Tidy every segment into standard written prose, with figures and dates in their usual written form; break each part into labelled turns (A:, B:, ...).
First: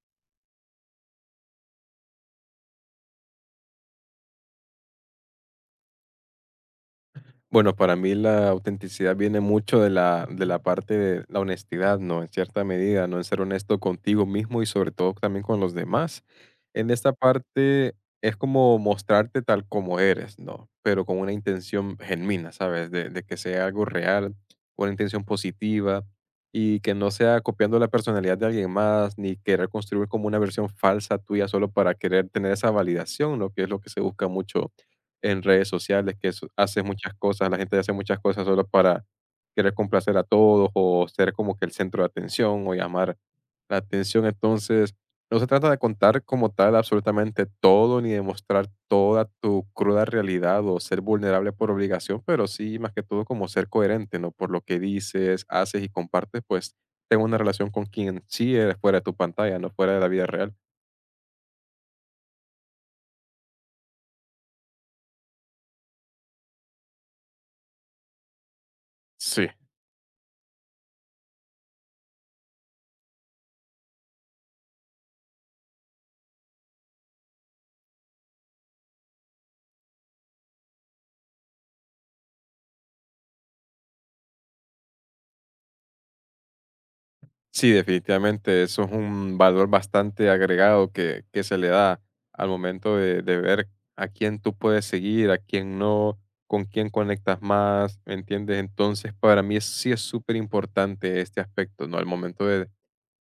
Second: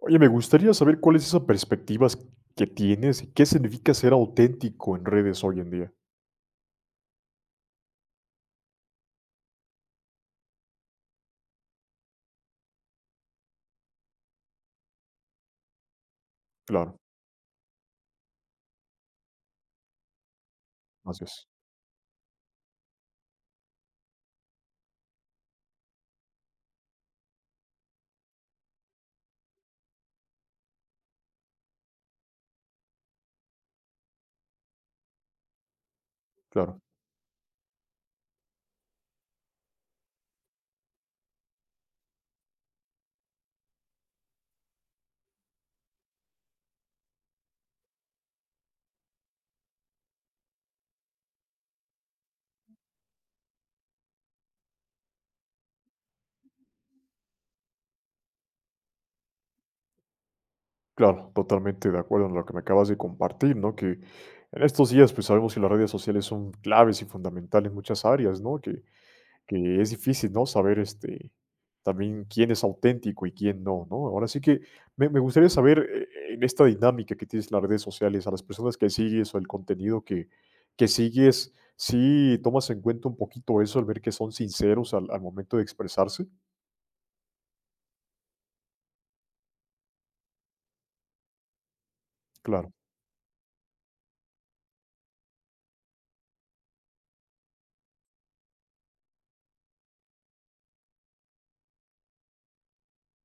A: Oye, me gustaría saber cuál es esa perspectivas que tienes y qué significa ser auténtico en redes hoy en día.
B: Bueno, para mí la autenticidad viene mucho de la parte de la honestidad, ¿no? En cierta medida, ¿no? En ser honesto contigo mismo y sobre todo también con los demás. En
A: Claro,
B: esta parte es como mostrarte tal como eres, ¿no? Pero con
A: así
B: una
A: es.
B: intención genuina, ¿sabes? De que sea algo real, una intención positiva y que no sea copiando la personalidad de alguien más ni querer construir como una versión falsa tuya solo para querer tener esa validación, ¿no? Que es lo que se busca mucho en redes sociales, que s
A: Claro,
B: hace muchas cosas, la gente hace muchas cosas solo para querer complacer a todos o ser como que el centro de atención o llamar la atención. Entonces, no se trata de contar como tal absolutamente todo ni de mostrar toda tu cruda realidad o ser vulnerable por obligación, pero sí, más que todo, como ser coherente, ¿no? Por lo que dices, haces y compartes, pues, tengo una relación con quien sí eres fuera de tu pantalla, no fuera de la vida real.
A: claro, totalmente de acuerdo en lo que me acabas de compartir, ¿no? Que en estos días, pues sabemos que las redes sociales son claves y fundamentales en muchas áreas, ¿no? Que
B: Sí.
A: Que es difícil, ¿no? Saber, este, también quién es auténtico y quién no, ¿no? Ahora sí que me gustaría saber, en esta dinámica que tienes en las redes sociales, a las personas que sigues o el contenido que sigues, ¿sí tomas en cuenta un poquito eso, al ver que son sinceros al momento de expresarse?
B: Sí, definitivamente, eso es un valor bastante agregado que se le da al
A: Claro,
B: momento de ver a quién tú puedes seguir, a quién no, con quién conectas más, ¿me entiendes? Entonces, para mí sí es súper importante este aspecto, ¿no? Al momento de,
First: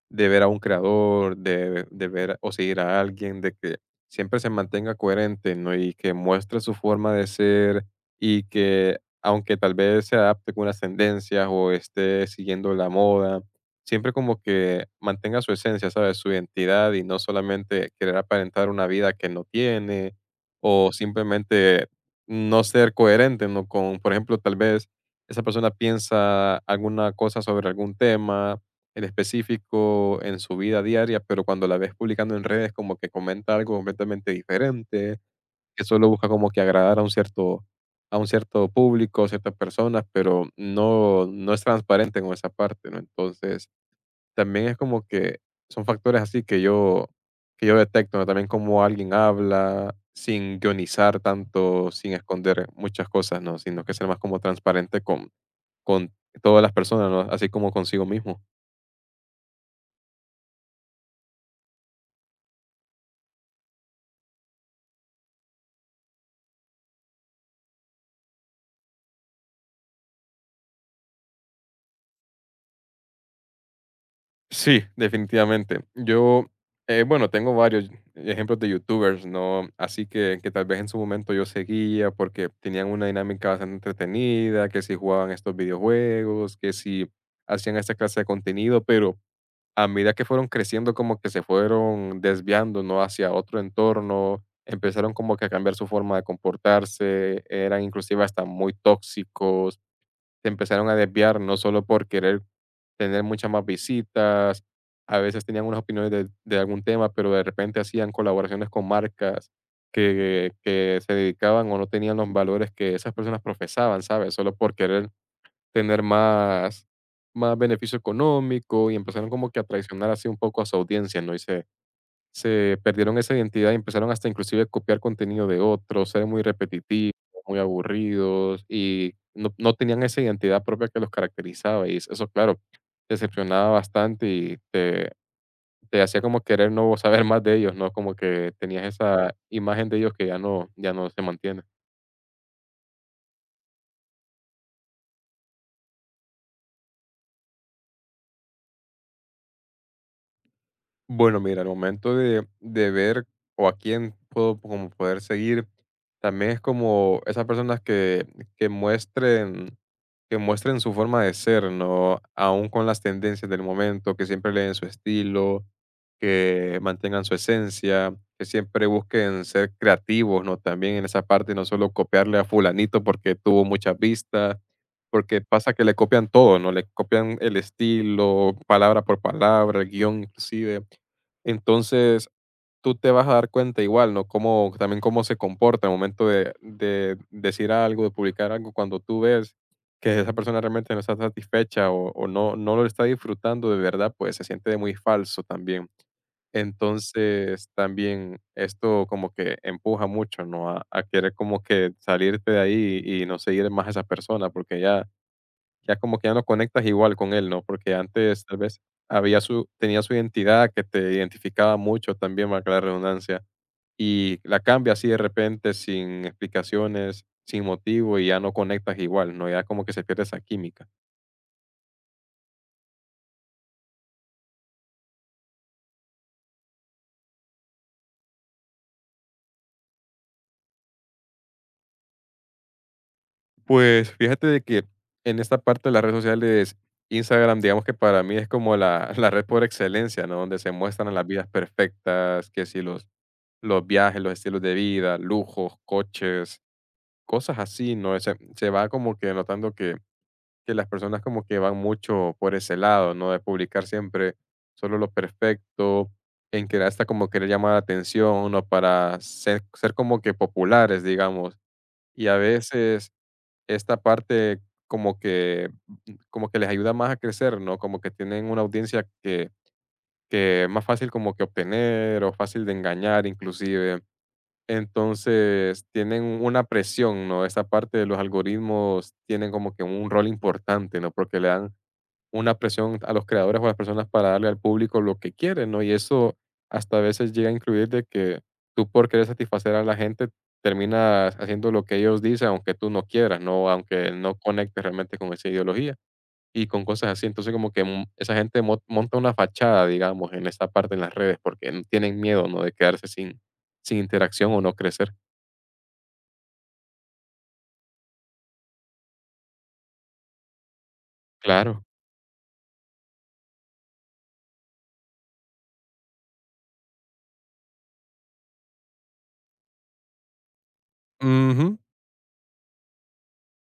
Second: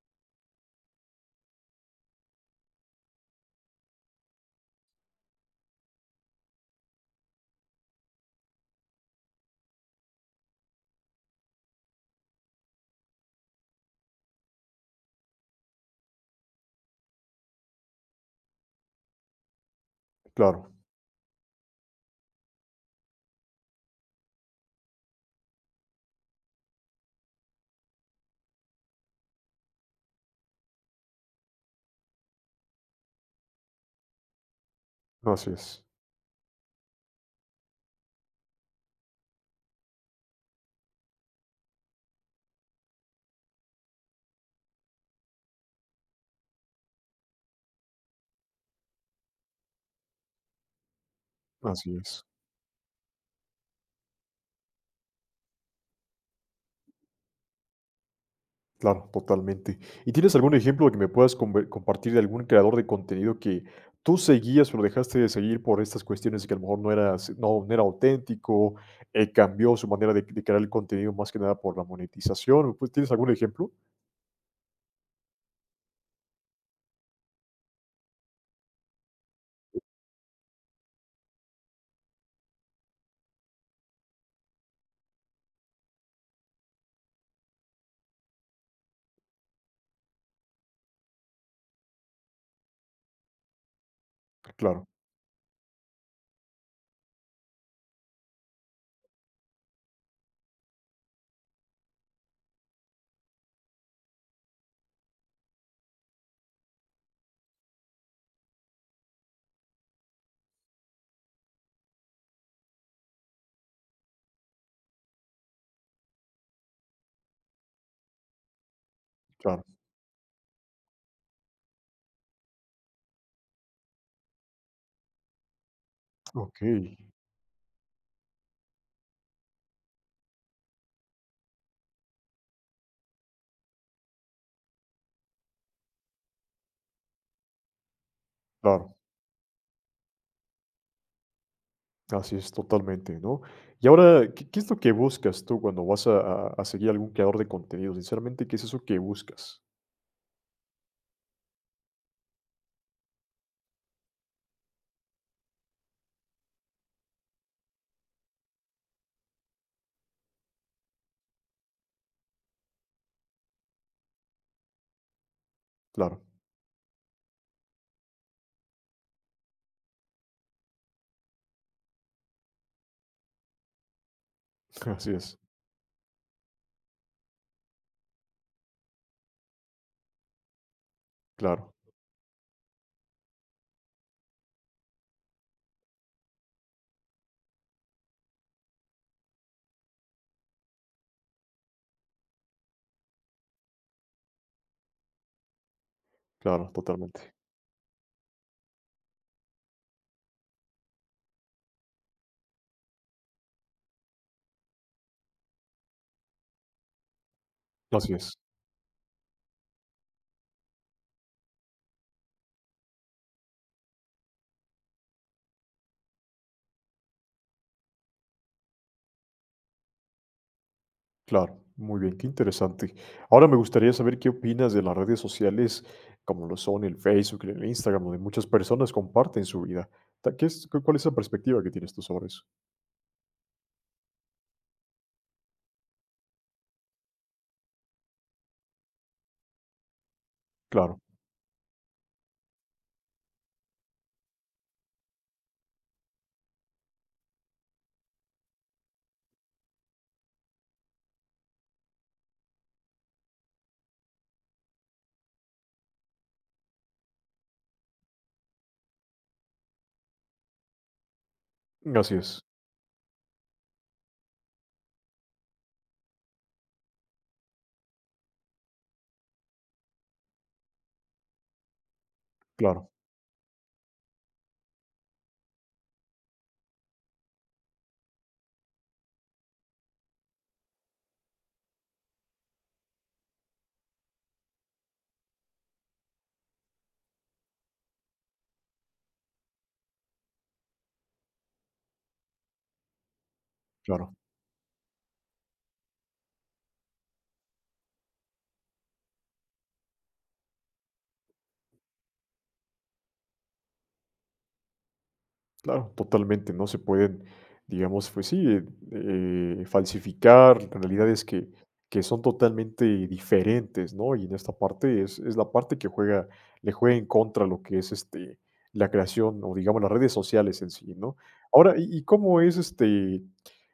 B: ver a un creador, de ver o seguir a alguien, de que siempre se mantenga coherente, ¿no? Y que muestre su forma de ser y que aunque tal vez se adapte con unas tendencias o esté siguiendo la moda, siempre como que mantenga su esencia, ¿sabes? Su identidad y no solamente querer aparentar una vida que no tiene
A: claro.
B: o simplemente no ser coherente, ¿no? Con, por ejemplo, tal vez esa persona piensa alguna cosa sobre algún tema, en específico en su vida diaria, pero cuando la ves publicando en redes como que comenta algo completamente diferente,
A: Así
B: que
A: es,
B: solo busca como que agradar a un cierto público, ciertas personas, pero no es transparente con esa parte, ¿no? Entonces, también es como que son factores así que yo detecto, ¿no? También cómo alguien habla sin guionizar tanto,
A: así
B: sin
A: es.
B: esconder muchas cosas, ¿no? Sino que ser más como transparente con todas las personas, ¿no? Así como consigo mismo.
A: Claro, totalmente. ¿Y tienes algún ejemplo que me puedas compartir de algún creador de contenido que tú seguías, pero dejaste de seguir por estas cuestiones de que a lo mejor no era auténtico, cambió su manera de crear el contenido más que nada por la monetización? Pues, ¿tienes algún ejemplo?
B: Sí, definitivamente. Yo, bueno, tengo varios ejemplos de YouTubers, ¿no? Así que tal vez en su momento yo seguía porque tenían una dinámica bastante entretenida, que si jugaban estos videojuegos, que si hacían esta clase de contenido, pero a medida que fueron creciendo, como que se fueron desviando, ¿no? Hacia otro entorno,
A: Claro,
B: empezaron como que a cambiar su forma de comportarse, eran inclusive hasta muy tóxicos, se empezaron a desviar, no solo por querer tener muchas más visitas. A veces tenían unas opiniones de algún tema, pero de repente hacían colaboraciones con marcas que se dedicaban o no tenían los valores que esas personas profesaban, ¿sabes? Solo por querer tener más, más beneficio económico y empezaron como que a
A: claro.
B: traicionar así un poco a su audiencia, ¿no? Y se perdieron esa identidad y empezaron hasta inclusive a copiar contenido de otros, ser muy
A: Ok,
B: repetitivos, muy aburridos y no tenían esa identidad propia que los caracterizaba y eso, claro, decepcionaba bastante y te hacía como querer no saber más de ellos, ¿no? Como que tenías
A: claro.
B: esa imagen de ellos que ya no se mantiene.
A: Así es, totalmente, ¿no? Y ahora, ¿ qué es lo que buscas tú cuando vas a seguir algún creador de contenido? Sinceramente, ¿qué es eso que buscas?
B: Bueno, mira, al momento de, ver o a quién puedo como poder seguir, también es como esas personas que muestren, que muestren su forma de ser, ¿no? Aún con las tendencias del momento, que siempre leen su estilo,
A: Claro,
B: que mantengan su esencia, que siempre busquen ser creativos, ¿no? También en esa parte, no solo copiarle a fulanito porque tuvo muchas vistas,
A: así es,
B: porque pasa que le copian todo, ¿no? Le copian el estilo, palabra por palabra, el guión inclusive.
A: claro,
B: Entonces, tú te vas a dar cuenta igual, ¿no? Cómo, también cómo se comporta al momento de, decir algo, de publicar algo, cuando tú ves que esa persona realmente no está satisfecha o no lo está disfrutando de verdad, pues se siente de muy falso también.
A: claro, totalmente.
B: Entonces, también esto como que empuja mucho, ¿no? A querer como que salirte de ahí y no seguir más a esa persona, porque ya como que ya no conectas igual con él, ¿no? Porque
A: Así es.
B: antes tal vez había su tenía su identidad que te identificaba mucho también, valga la redundancia, y la cambia así de repente sin explicaciones, sin motivo y ya no conectas igual, ¿no? Ya como que se pierde esa química.
A: Claro, muy bien, qué interesante. Ahora me gustaría saber qué opinas de las redes sociales como lo son el Facebook, el Instagram, donde muchas personas comparten su vida. ¿Qué es, cuál es la perspectiva que tienes tú sobre eso?
B: Pues fíjate de que en esta parte de las redes sociales, Instagram, digamos que para mí es como la la red por excelencia, ¿no? Donde se
A: Claro,
B: muestran las vidas perfectas, que si los viajes, los estilos de vida, lujos, coches, cosas así, ¿no? Se va como que notando que las personas como que van mucho por ese lado, ¿no? De publicar siempre solo lo perfecto, en que hasta como querer llamar la atención, ¿no? Para ser, ser como que populares, digamos.
A: así
B: Y a
A: es,
B: veces esta parte como que, como que les ayuda más a crecer, ¿no? Como que tienen una audiencia que es más fácil como que obtener o fácil de
A: claro,
B: engañar inclusive. Entonces, tienen una presión, ¿no? Esta parte de los algoritmos tienen como que un rol importante, ¿no? Porque le dan una presión a los creadores o a las personas para darle al público lo que quieren, ¿no? Y eso hasta a veces llega a incluir de que tú por querer satisfacer a la gente terminas haciendo lo que ellos dicen, aunque tú no quieras, ¿no? Aunque
A: claro.
B: no conectes realmente con esa ideología y con cosas así. Entonces, como que esa gente monta una fachada, digamos, en esa parte en las redes porque tienen miedo, ¿no? De quedarse sin, sin interacción o no crecer.
A: Claro, totalmente, no se pueden, digamos, pues sí, falsificar realidades
B: Claro.
A: que son totalmente diferentes, ¿no? Y en esta parte es la parte que juega, le juega en contra lo que es este, la creación o digamos las redes sociales en sí, ¿no? Ahora,
B: Ujú.
A: y cómo es este,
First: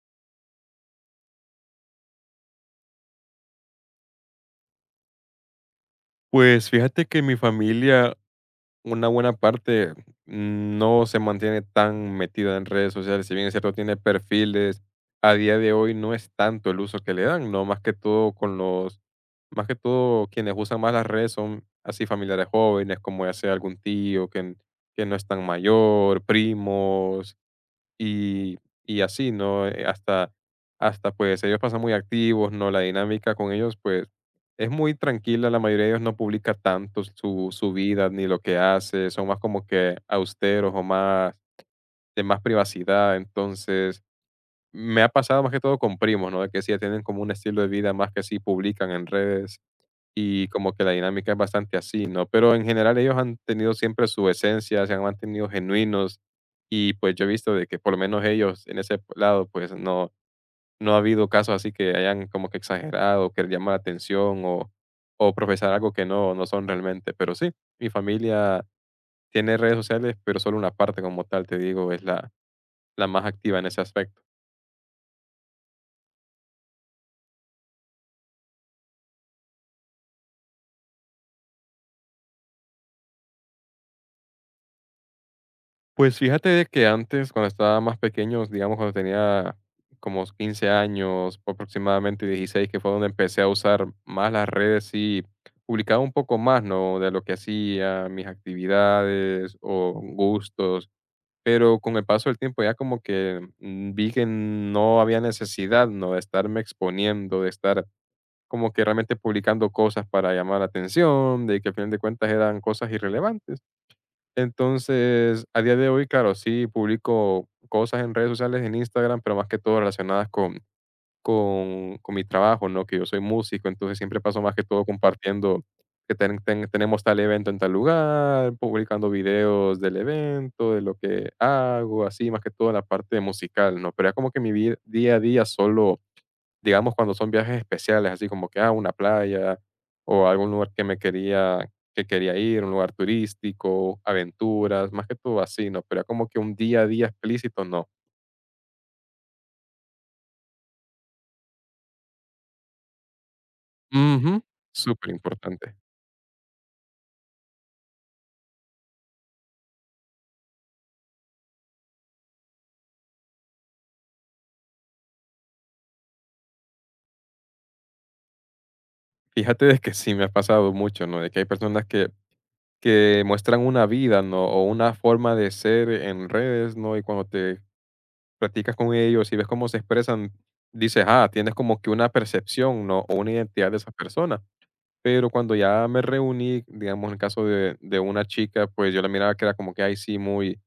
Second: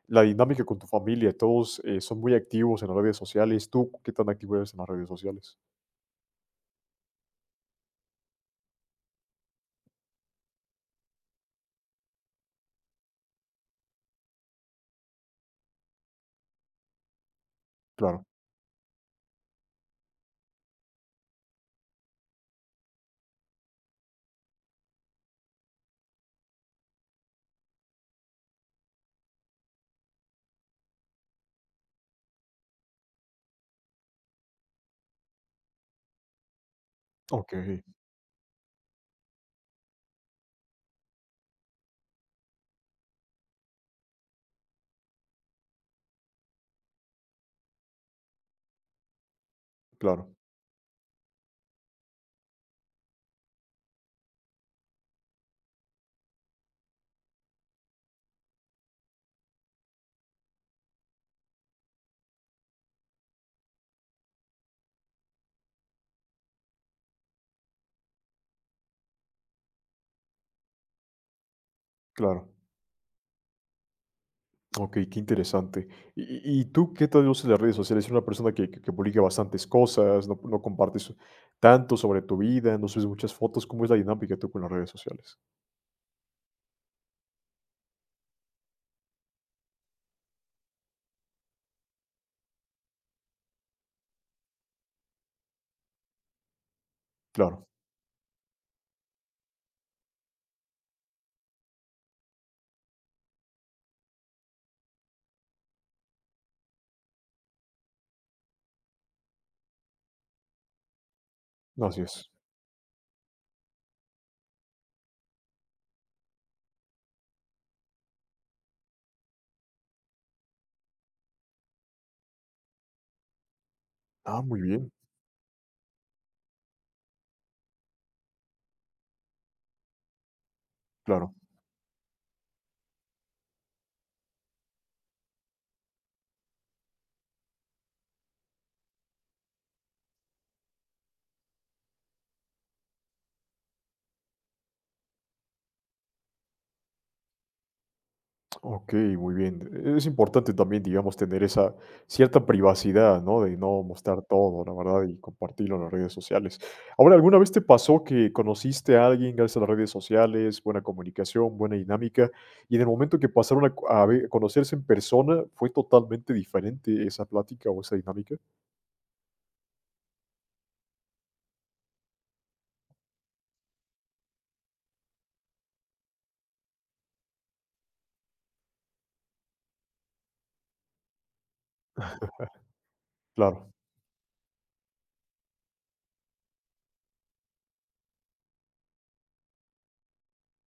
A: la dinámica con tu familia? ¿Todos son muy activos en las redes sociales? ¿Tú qué tan activo eres en las redes sociales?
B: Pues fíjate que mi familia, una buena parte, no se mantiene tan metida en redes sociales. Si bien es cierto, tiene perfiles, a día de hoy no es tanto el uso que le dan, ¿no? Más que
A: Claro,
B: todo con más que todo quienes usan más las redes son así familiares jóvenes, como ya sea algún tío que no es tan mayor, primos, y, y así, ¿no? Hasta pues ellos pasan muy activos, ¿no? La dinámica con ellos pues es muy tranquila, la mayoría de ellos no publica tanto su,
A: ok,
B: su vida ni lo que hace, son más como que austeros o más de más privacidad, entonces me ha pasado más que todo con primos, ¿no? De que sí, tienen como un estilo de vida más que sí publican en redes
A: claro,
B: y como que la dinámica es bastante así, ¿no? Pero en general ellos han tenido siempre su esencia, se han mantenido genuinos y pues yo he visto de que por lo menos ellos en ese lado pues no ha habido casos así que hayan como que exagerado, que llamar la atención o profesar algo que no son realmente. Pero sí, mi familia tiene redes sociales, pero solo una parte como tal, te digo, es la,
A: claro.
B: la más activa en ese aspecto.
A: Ok, qué interesante. Y tú qué tal usas las redes sociales? ¿Eres una persona que publica bastantes cosas? ¿No, no compartes tanto sobre tu vida? ¿No subes muchas fotos? ¿Cómo es la dinámica tú con las redes sociales?
B: Pues fíjate de que antes, cuando estaba más pequeño, digamos cuando tenía como 15 años, aproximadamente 16 que fue donde empecé a usar más las redes y publicaba un poco más, ¿no? De lo que
A: Claro,
B: hacía, mis actividades o gustos. Pero con el paso del tiempo ya como que vi que no había necesidad, ¿no? De estarme exponiendo, de estar como que realmente publicando cosas para llamar la atención, de que al final de
A: así es.
B: cuentas eran cosas irrelevantes. Entonces, a día de hoy, claro, sí publico cosas en redes sociales, en Instagram, pero más que todo relacionadas con con mi trabajo, ¿no? Que yo soy músico, entonces siempre paso
A: Ah,
B: más
A: muy
B: que todo
A: bien,
B: compartiendo que tenemos tal evento en tal lugar, publicando videos del evento, de lo que
A: claro.
B: hago, así, más que todo la parte musical, ¿no? Pero es como que mi vi día a día solo digamos, cuando son viajes especiales, así como que, ah, una playa o algún lugar que quería ir, un lugar turístico, aventuras, más que todo así, ¿no? Pero como que un día a día explícito, no.
A: Ok, muy bien. Es importante también, digamos, tener esa cierta privacidad, ¿no? De no mostrar
B: Ujú.
A: todo, la verdad,
B: Súper
A: y
B: importante.
A: compartirlo en las redes sociales. Ahora, ¿alguna vez te pasó que conociste a alguien gracias a las redes sociales, buena comunicación, buena dinámica, y en el momento que pasaron a conocerse en persona, fue totalmente diferente esa plática o esa dinámica?
B: Fíjate de que sí me ha pasado mucho, ¿no? De que hay personas que muestran una vida, ¿no? O una forma de ser en redes, ¿no? Y cuando te platicas con ellos y ves cómo se expresan, dices, ah, tienes como que una percepción, ¿no? O una
A: Claro,
B: identidad de esa persona. Pero cuando ya me reuní, digamos, en el caso de una chica, pues yo la miraba que era como que, ahí sí, muy,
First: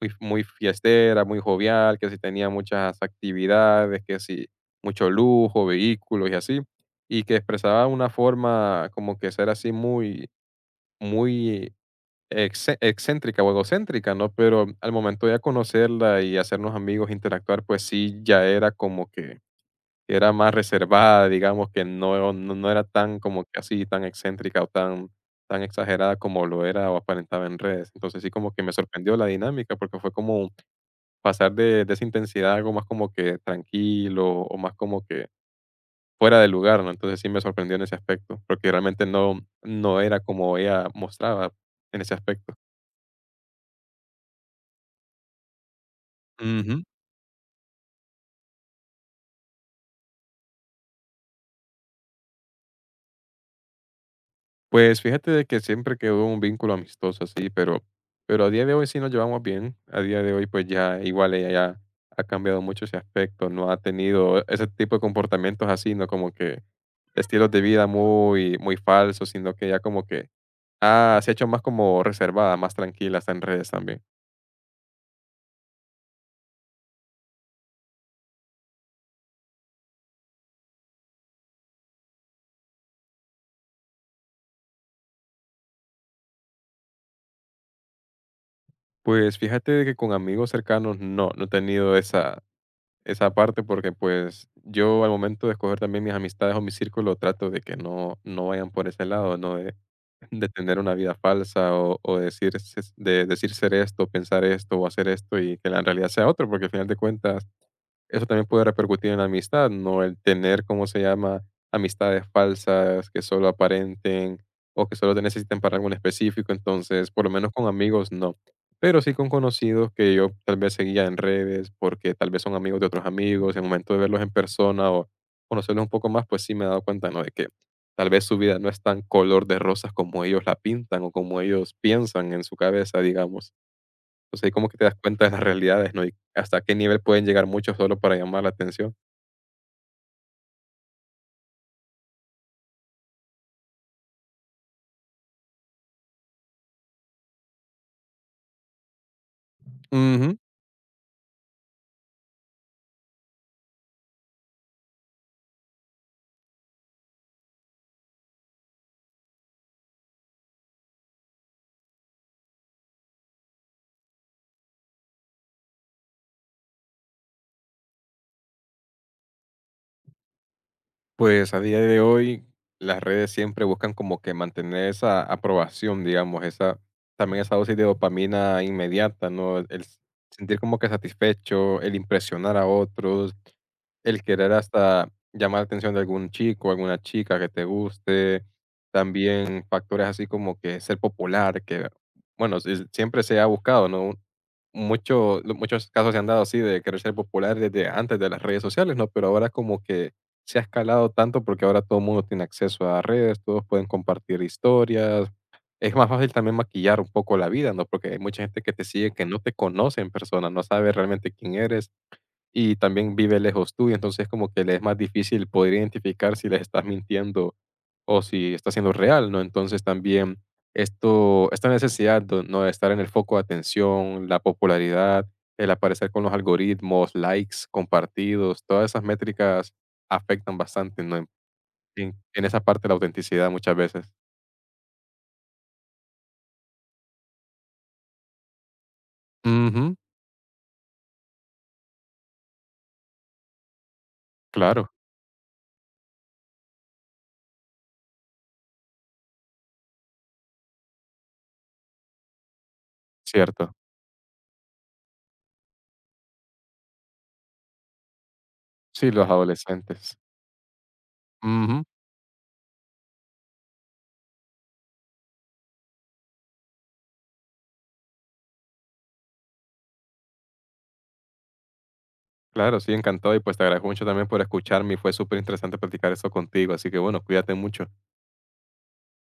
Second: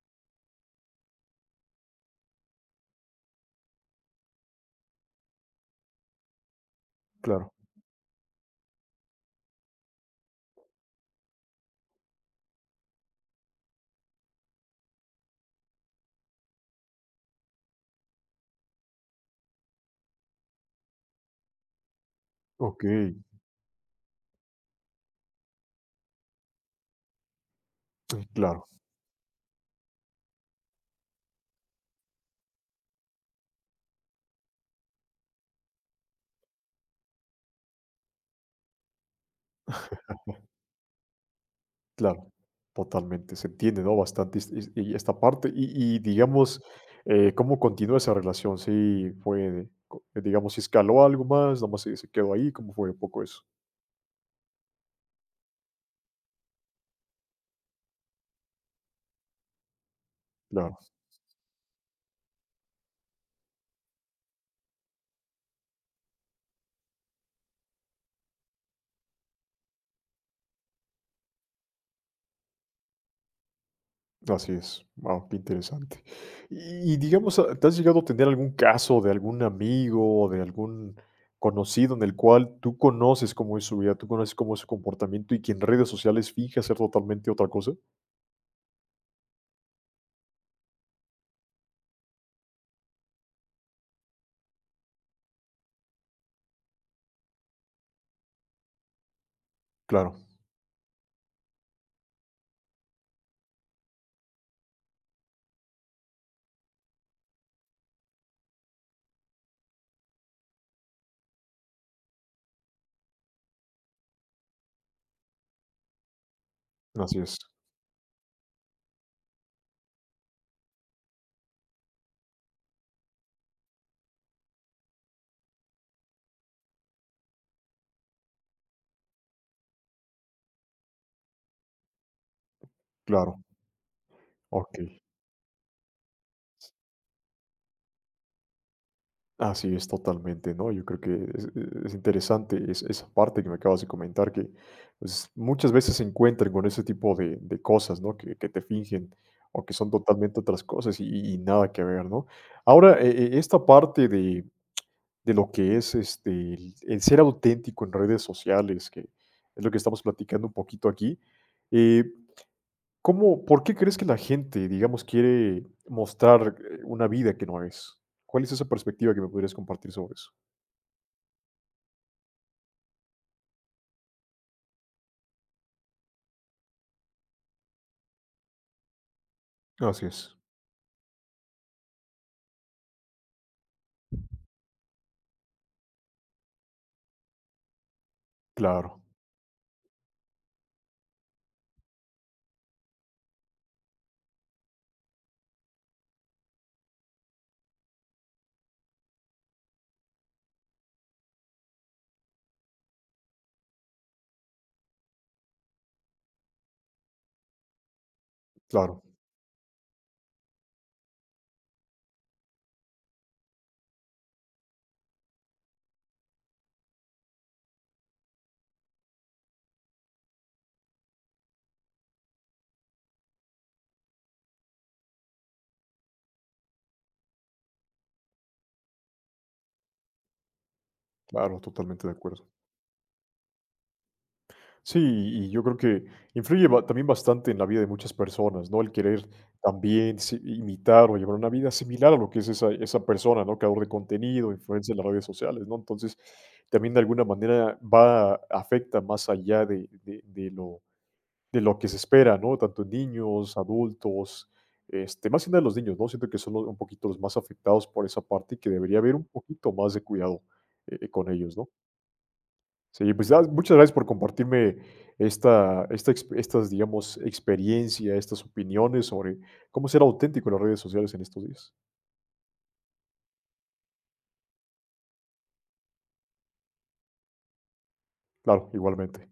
B: muy, muy fiestera, muy jovial, que sí tenía muchas actividades, que sí, mucho lujo, vehículos y así, y que
A: claro.
B: expresaba una forma como que ser así muy, muy excéntrica o egocéntrica, ¿no? Pero al momento de conocerla y hacernos amigos, interactuar, pues sí, ya era como que era más reservada, digamos que no era
A: Ok,
B: tan como que así, tan excéntrica o tan exagerada como lo era o aparentaba en redes. Entonces, sí como que
A: claro.
B: me sorprendió la dinámica, porque fue como pasar de esa intensidad a algo más como que tranquilo o más como que fuera de lugar, ¿no? Entonces, sí me sorprendió en ese aspecto, porque realmente no era como ella mostraba en ese
A: Claro,
B: aspecto.
A: totalmente, se entiende, ¿no? Bastante es y esta parte, y digamos, ¿cómo continúa esa relación? Sí, fue, co digamos, si escaló algo más, ¿nada más se quedó ahí? ¿Cómo fue un poco eso?
B: Pues fíjate de que siempre quedó un vínculo amistoso así, pero a día de hoy sí nos llevamos bien. A día de hoy, pues
A: Claro,
B: ya igual ella ya ha cambiado mucho ese aspecto, no ha tenido ese tipo de comportamientos así, ¿no? Como que estilos de vida muy muy falsos, sino que ya como que se ha hecho más como reservada, más tranquila, hasta en redes también.
A: así es. Wao, qué interesante. Y digamos, ¿te has llegado a tener algún caso de algún amigo o de algún conocido en el cual tú conoces cómo es su vida, tú conoces cómo es su comportamiento y que en redes sociales finge ser totalmente otra cosa?
B: Pues fíjate de que con amigos cercanos no, no he tenido esa parte porque pues yo al momento de escoger también mis amistades o mi círculo trato de que no vayan por ese lado, ¿no?
A: Claro,
B: De tener una vida falsa o decir, de decir ser esto, pensar esto o hacer esto y que la realidad sea otro, porque al final de cuentas eso también puede repercutir en la amistad, ¿no? El tener, ¿cómo se llama? Amistades falsas que solo aparenten o que solo te necesiten para algo en específico. Entonces,
A: así
B: por lo
A: es,
B: menos con amigos, no. Pero sí con conocidos que yo tal vez seguía en redes porque tal vez son amigos de otros amigos. En el momento de verlos en persona o conocerlos un poco más, pues sí me he dado cuenta, ¿no? De que tal vez su vida no es tan color de rosas como ellos la pintan o como ellos piensan en su cabeza,
A: claro,
B: digamos. Entonces, ahí como que te das
A: okey.
B: cuenta de las realidades, ¿no? Y hasta qué nivel pueden llegar muchos solo para llamar la atención.
A: Así es, totalmente, ¿no? Yo creo que es, es interesante esa parte que me acabas de comentar, que pues, muchas veces se encuentran con ese tipo de cosas, ¿no? Que te fingen o que son
B: Ujú.
A: totalmente otras cosas y nada que ver, ¿no? Ahora, esta parte de lo que es este, el ser auténtico en redes sociales, que es lo que estamos platicando un poquito aquí, eh, ¿cómo, por qué crees que la gente, digamos, quiere mostrar una vida que no es? ¿Cuál es esa perspectiva que me podrías compartir sobre eso?
B: Pues a día de hoy, las redes siempre buscan como que mantener esa aprobación, digamos, esa, también esa dosis de dopamina inmediata, ¿no?
A: Así es.
B: Sentir como que satisfecho, el impresionar a otros, el querer hasta llamar la atención de algún chico, alguna chica que te guste,
A: Claro,
B: también factores así como que ser popular, que bueno, siempre se ha buscado, ¿no? Mucho, muchos casos se han dado así de querer ser popular desde antes de las redes sociales, ¿no? Pero ahora como que se ha escalado tanto porque ahora todo el mundo tiene acceso a redes, todos pueden compartir historias. Es más fácil también maquillar un poco la vida, ¿no? Porque hay mucha gente que te
A: claro,
B: sigue que no te conoce en persona, no sabe realmente quién eres y también vive lejos tuyo, entonces como que le es más difícil poder identificar si les estás mintiendo o si está siendo real, ¿no? Entonces también esto, esta necesidad de, ¿no? de estar en el foco de atención, la popularidad, el aparecer con los algoritmos, likes, compartidos, todas esas métricas afectan bastante, ¿no?
A: claro, totalmente de
B: En
A: acuerdo.
B: esa parte de la autenticidad muchas veces.
A: Sí, y yo creo que influye ba también bastante en la vida de muchas personas, ¿no? El querer
B: Ujú,
A: también si imitar o llevar una vida similar a lo que es esa persona, ¿no? Creador de contenido,
B: claro,
A: influencia en las redes sociales, ¿no? Entonces, también de alguna manera va afecta más allá de lo que se espera, ¿no? Tanto en niños,
B: cierto.
A: adultos, este, más que nada los niños, ¿no? Siento que son los un poquito los más afectados por esa parte y que debería
B: Sí,
A: haber un
B: los
A: poquito más de
B: adolescentes.
A: cuidado, con ellos, ¿no?
B: Ujú.
A: Sí, pues, muchas gracias por compartirme estas, digamos, experiencia, estas opiniones sobre cómo ser auténtico en las redes sociales en estos días.
B: Claro, sí, encantado y pues te agradezco mucho también por escucharme y fue súper interesante platicar eso contigo, así que bueno, cuídate mucho.
A: Claro, igualmente.